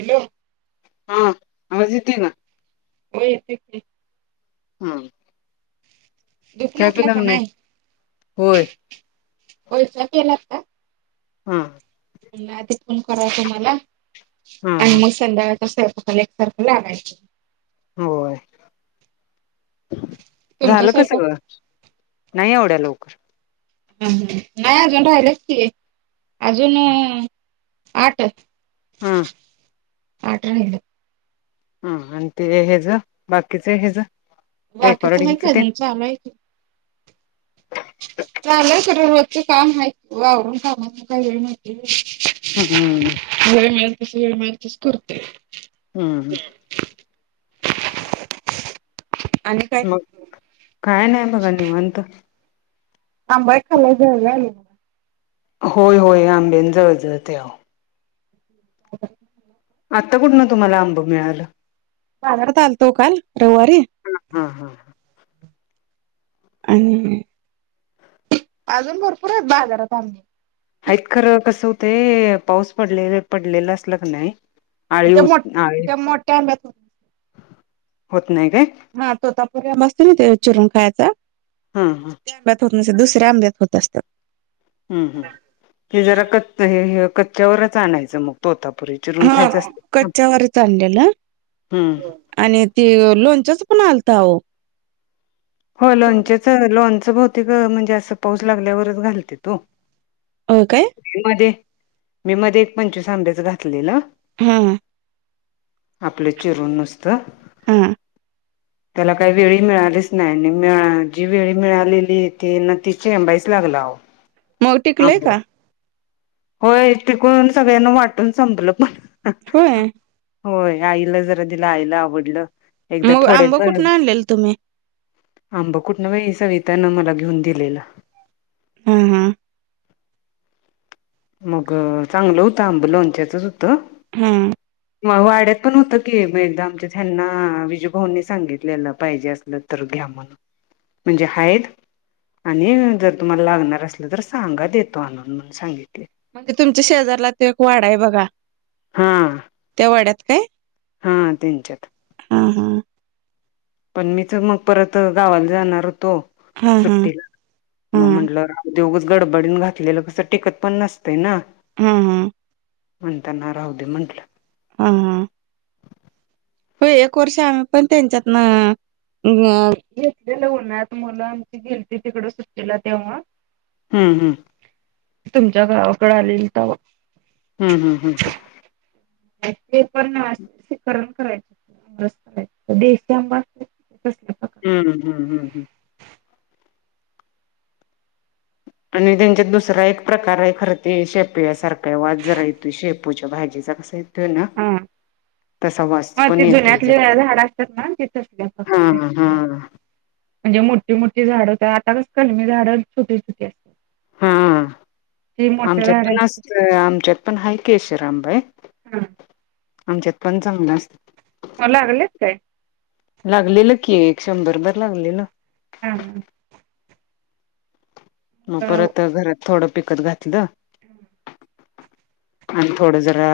Hello. हा आवाज येते णा. हो येत. हम. झोपून उठला का नाही होय. [unintelligible] केला हा. आधी पण कराव तुम्हाला हा आणि हा मग संध्याकाळ ससारखं [unintelligible] लागायचं. होय. तुमचा झालं का स्वयंपाक सगळं नाही एवड्या लवकर. हम हम नाही अजून राहिलच की. अजून आठ. हम्म. आठ राहिले. ह आणि ते हेज बाकीच हेज. बाकीच नाही रेकॉर्डिंगच का ते अजून चालू आहे की, चाले खर रोजच काम आहे वावरून कामा काही वेळ माहिती. हम् हम्म. [unintelligible] करुर्ते. हम्म हम्. आणि काय मग काय नाही बघा निवांत. आंबाय खाललाय जे वायला ये होय होय आंबेन जळजळ त्याव. [inaudible] आता कुठन तुम्हाला आंब मिळालं. बाजारात आलतो काल रववारी हा हा. आणि, अजून भरपूर आहेत बाजारात आंबे. आहेत खर कसं होतंय पाऊस पडले-पडलेला असल क नाही आळी त्या मोठ होत आळी त्या मोठ्या आंब्यात होत नाही काय? हा तोता पुऱ्या मस्त नाही ते चिरून खायचा. हा -हा आंब्यात होत दुसऱ्या आंब्यात होत असतात हम्म हम हे जरा कच्च कच्च्यावरच आणायचं मग तो हा कच्च्यावरच आणलेलं हम्म [inaudible] आणि ती लोणच्याच कोण आलत अहो होय लोणच्याच लोणच बहुतेक म्हणजे असं पाऊस लागल्यावरच घालतेत वो हो [inaudible] मध्ये मी मध्ये एक पंचवीस आंब्याच घातलेलं हा आपलं चिरून नुसतं हा त्याला काही वेळी मिळलेस नाही जी वेळ मिळालेली ती न चेबाईच लागला अहो मग टिकलय आंब का होय टिकून सगळ्यांना वाटून संपलं पण [inaudible] होय होय आईला जरा तिला आईला आवडलं एकदा मग थोडे आंब [inaudible] कुठनं आणलेल तुम्ही आंब कुठ न बाई सवितानं मला घेऊन दिलेल हा- हा मग चांगलं होतं आंब लोंच्याचच होतं हम्म मग वाड्यात पण होतं की मग एकदा आमच्या यांना विजू भाऊंनी सांगितलेलं पाहिजे असलं घे. म्हणजे हायत. आणि जर तुम्हाला लागणार असल तर सांगा देतो आणनून म्हणून सांगितल म्हणजे तुमच्या शेजारलाच एक वाढा आहे बघा हा त्या वाड्यात काय हा त्यांच्यात हा- हा पण मीच मग परत गावाला जाणार होत तो हा हा सुट्टीला [inaudible] हा मग म्हटलं ते उगाच गडबडीत घातलेलं कसं टिकत पण नसतं ना हा -हा म्हणताना राहु दे म्हटलं हा- हा हो एक वर्ष आम्ही पण त्यांच्यात ना मग घेतलेल उन्हाळ्यात मुल आमची गेलती तिकडं सुट्टीला तेव्हा हम्म- हम्म [inaudible] तुमच्या गावाकडे आलेल तवा हम्म -हम्म- हम्म ते पण [unintelligible] करण करायचं देशी [inaudible] आंबा प्रकारचे हम्ममम हम्म- हम्म -हम्म आणि त्यांच्यात दुसरा एक प्रकार आहे खरं ते शेपू या सारखा वाज जरा येतोय शेपूच्या भाजीचा कसं तर ना तसा वास ह [inaudible] पण ते येतोय जुन्यातले जरा झाड असतात ना तिथं सगळ्या हा प्रकारचे असतात हा म्हणजे मोठी- मोठी झाड आताच कलमी झाड छोटी- छोटी अस हा मोठ्या आमच्यात पण झाडांची असताय आमच्यात पण केशरंब बाई हम्म. आमच्या पंचमला अस. लागलेत काय लागलेलं की एक शंभरभर लागलेलं. हम् हम्. मग परत घरात थोडं पिकत घातलं. हम् [unintelligible] आणि थोड जरा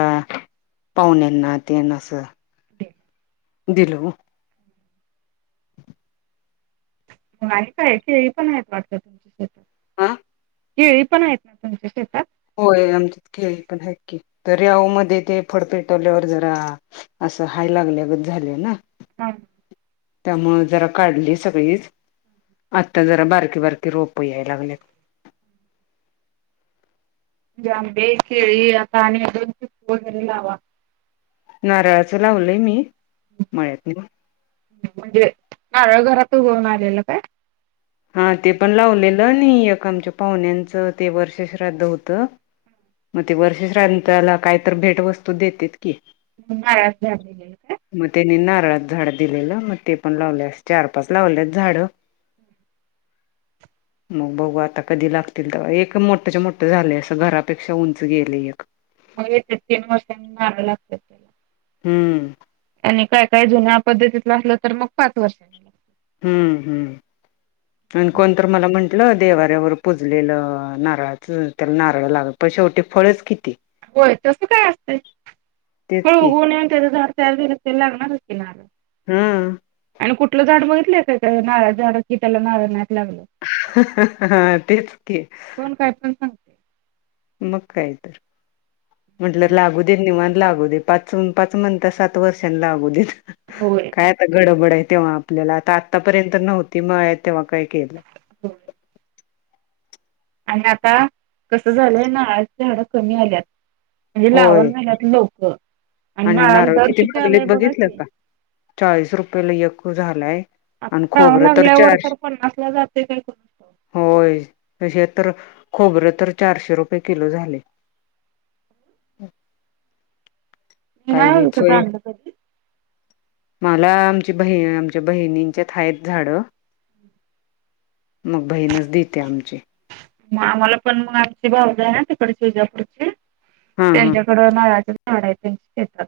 पाहुनना ते ना असं. अ [unintelligible] दिल. काय खेळी पण आहेत वाटत तुमच्या. आह. केळी पण आहेत, ना तच्या श होय आमच्यात खेळी पण आहेत की. तर आऊ मध्ये ते फडपेटवल्यावर जरा असं, हाय लागल्यागच झालं ना. हम! त्यामुळं जरा काढली सगळीच. आता जरा बारकी बारकी रोप याय लागल्यात. [unintelligible] आंबे केळी आता आणि दोन कोणते तरी लावा. नारळाचं लावलय मी, मळ्यात नेहून. म्हणजे नारळ घरात उगवून आलेल काय? हा ते पण लावलेलं अणि, एक आमच्या पाहुण्यांचं ते वर्ष श्राद्ध होत. मग ते वर्ष श्रांताला कायत भेट वस्तू देतेत. नारळाचं झाड दिलेलं काय मना [unintelligible] ळात झाड दिलेलं मग ते पण, लावलेस चार पाच लावलेत झाड. मग बऊ आता कधी लागतील, तर एक मोठ मोठं झालं असं घरापेक्षा उंच गेले एक. मग येत तीन वर्षांनी मार लागतं त्याला. हम्म. आणि काय काय जुन्या पद्धतीतलं असलं, तर मग पाच वर्ष झालं. हम्म हम्म आणि कोणत मला म्हण देवाऱ्यावर पुजलेलं नारळाच त्याला, नारळ लाग प शेवटी फळेच किती. होय तस काय असतय तेच फळ की उगवून येऊन त्याच झाड. सर्व तेला लागणार होते ना? ह! आणि कुठलं झाड बघितलंय काय, का नारळा झाड की त्याला नारळ नाहीत. लाग तेच की कोण काय पण सांगत. मग काय तर म्हणलं लागू दे निवांत. लागू दे पाच पाच म्हणता सात वर्षांनी लागुदेत होय काय आता गडबड हाय. तेव्हा आपल्याला आता, आतापर्यंत नव्हती मग तेव्हा काय केलं? होय आणि आता कस झालंय, नारळ ची झाडं कमी आल्यात. म्हणजे होय लावणं झाल्यात लोक आणि नारळाला नारळ दर किती आलंय मागलेत बघा बघितलं की. का चाळीस रुपयेला एक झालंय. आता आणि श्रावण खोबरं तर लागल्यावर चार पन्नासला जाते काय कोणास ठाऊक. होय तसेच. तर खोबरे तर चारशे रुपये किलो झाले. हम [unintelligible] नाही विकत कांदाभजी. मला आमची बहीण आमच्या बहिणींच्यात आहेत झाड. मग बहीणच देते आमची. मग आम्हाला पण मग आमची भाऊजाय आहे ना तिकडे ची विजापूर हा हा त्यांच्याकड नारळाच.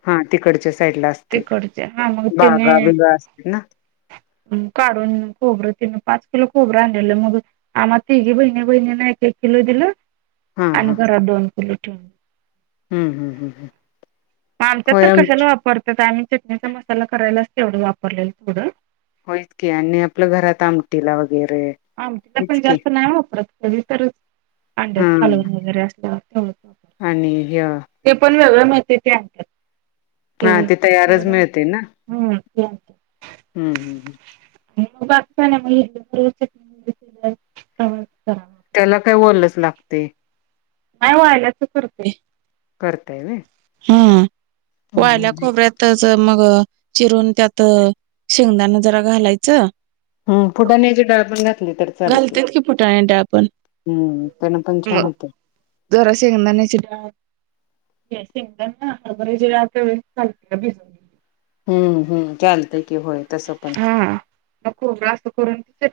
हा तिकडच्या साईडला असते. तिकडचे हा मग बागा त्याने बिगा असत्यात ना काढून खोबरं तिन पाच किलो खोबरं आणलेलं मग आम्हा तिघी बहिणी बहिणी नाही. एक किलो दिल हा आणि हा घरात दोन किलो ठेवलं. हम्म हम्म हम्म हम्म. मग आमच्या होय तर कशाला आमची वापरत्यात. आम्ही चटणीचा मसाला करायलाच तेवढं वापरलेलं थोडं. होईच की आणि आपलं घरात आमटी ला वगै आमटीला पण जास्त नाही वापरत. कधी तर हा अंड्याच कालवण वगैरे असल्यावर तेढच. आणि जे सगळ म्हणत्या ते असत्यात. हा ते तयारच मिळते ना हम्म. हम्म हम्म हम्म. मग बाकी मग [unintelligible] त्याला काय ओलंच लागते. नाही वाळल्याच करतोय. करताय व्हय.? हा वाळल्या हम्म खोबऱ्यातच च मग चिरून त्यात शेंगदाणा जरा घालायचं. हम्म फुटाण्याची डाळ पण घातली तर चालतेया. घालतेत की फुटाणे डाळ पण हम्म पण पण छान मग होत.. जरा शेंगदाण्याची डाळ. शेंगदाणा हरभऱ्याची डाळ थोडीशी घालते. भिजवून. हम्म हम्म चालतय. की होय तसं पण हा, खोबरं असतं परत तिथे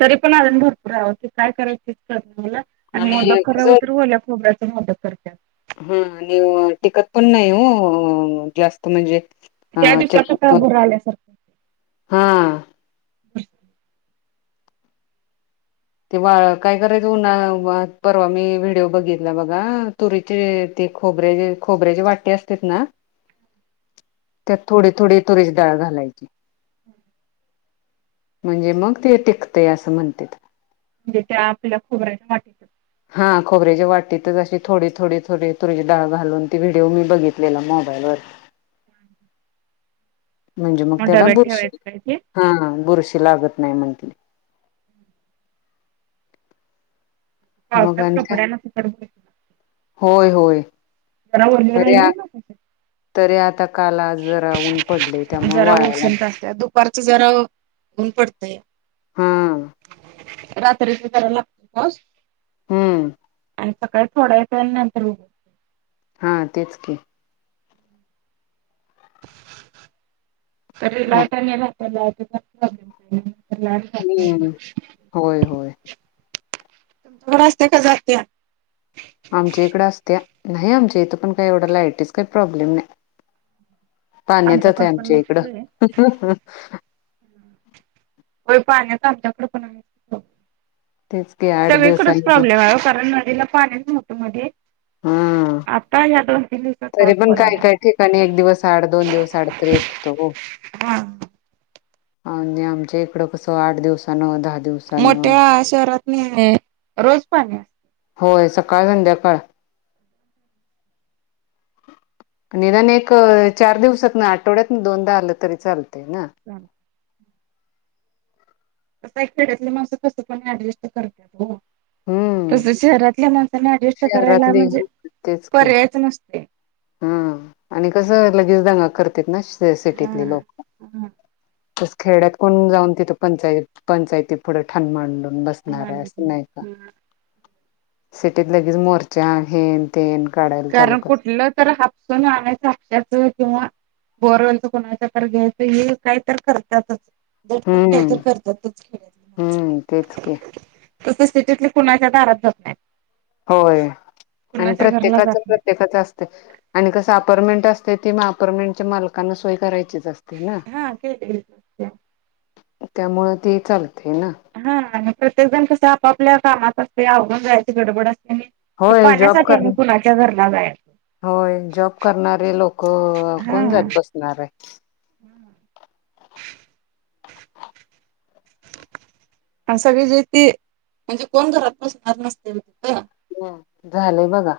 तरी पण अजून भरपूर आहे काय करायचे तेच कळत नाही मला आणि मोदक करावं तर ओल्या खोबऱ्याच. मदत करत्या. हा आणि टिकत पण नाही ओ, जास्त म्हणजे. हा त्या दिवसात चटणी आता मध्ये भुर आल्यासारखं हा. [unintelligible] ते वाळ काय करायच उन्हाळा परवा मी व्हिडिओ बघितला बघा. तुरीचे खोबऱ्या खोबऱ्याचे वाटी असतेत ना! हम [inaudible] त्यात थोडी थोडी तुरीची डाळ घालायची. [inaudible] म्हणजे मग ते टिकते असं म्हणत्यात. म्हणजे त्या आपल्याला खोबऱ्याच्या वाटी त्या. हा खोबराच्या वाटीतच अशी थोडी थोडी थोडी तुरीची डाळ घालून ती व्हिडिओ मी बघितलेला. मोब बाईला ना [unintelligible] [inaudible] म्हणजे मग त्याला डब्यात बुरशी ठेवायचं काय ते हा बुरशी. लागत नाही म्हणटली. पावसात मोगच्या, कपड्यान फुकट जरा होय होय. ओली तरी आ राहिली ना तरी आता काम आज जरा ऊन पडले त्यामुळे जरा वाळाया घातली. उष्णता असत्या दुपारचं जरा ऊन पडतंय. हा. रात्रीचा जरा लागतो. पाऊस. हम्म. आणि सकाळी थोड्या येतो, नंतर ऊन येत. हा तेच की. तरी मग लायटनी ना आप प्रॉब्लेम हम्म होय होय [unintelligible] [unintelligible] बरे असते का जातेया, श, आमच्या इकडे असत्या, नाही आमच्या इथं पण, काही एवढं लायटीच काही प्रॉब्लेम नाय. पाण्यातच आमच्याकडे आहे आमच्या इकडं. हो पाण्यात आमच्या कडे पण तेच की आठ सगळीकडेच दिवसांनी प्रॉब्लेमे आहे ओ कारण नदीला पाणीच नव्हतं मध्ये. ह. आता ह्या दोन तीन दिवसात तरी पाऊस पण काय पडायला काय लागला ठिकाणी एक दिवस आड दोन दिवस आड तर येत हो. हा. आणि आमच्या इकडं कस आठ दिवसान दहा. दिवसानं मोठ्या शहरात नाही रोज पाणी. होय सकाळ संध्याकाळ. निदान एक चार दिवसात ना आठवड्यात ना दोनदा आलं तरी चालत ना. असतं. खेड्यातली माणस कसे पण एडजस्ट करत हम्म तसे शहरातल्या माणसे अडजस्ट करायला शहरातले म्हणजे पर्यायच नसते हा आणि कसं लगेच दंग करते ना हा सिटीतले लोक हा तस खेड्यात कोण जाऊन तिथं पंचायत पंचायती पुढे ठाण मांडून बसणार आहे असं नाही का म्हणून सिटीत लगेच मोर्चा हेन तेन काढायला चालू कारण करते कुठलं तर हापसून आणायच हक्षाच किंवा बोरवचं कुणाच्या तर घ्यायचं हे काही तर करतातच झटपट काय हम्म तर करतातच हम्म तेच की तस स्थितीत कुणाच्या दारात जात नहते. होय आणि प्रत्येकाच जात नाहीत. प्रत्येकाच असतय. आणि कसे अपार्टमेंट असते, अपार्टमेंटच्या मालकांना सोय करायची ह ते. त्यामुळे ते चालते. ना हा प्रत्येक जण कस आपापल्या कामात असते अवघून जायची गडबड असते. आणि ते होय जॉब पाण्यासाठी कर आम्ही कुणाच्या घरला.. जायाचं. होय जॉब करणारे लोक हा कोण जात बसणार आहे. सगळी जे ते म्हणजे कोण घरात नसते तिथे झालंय बघा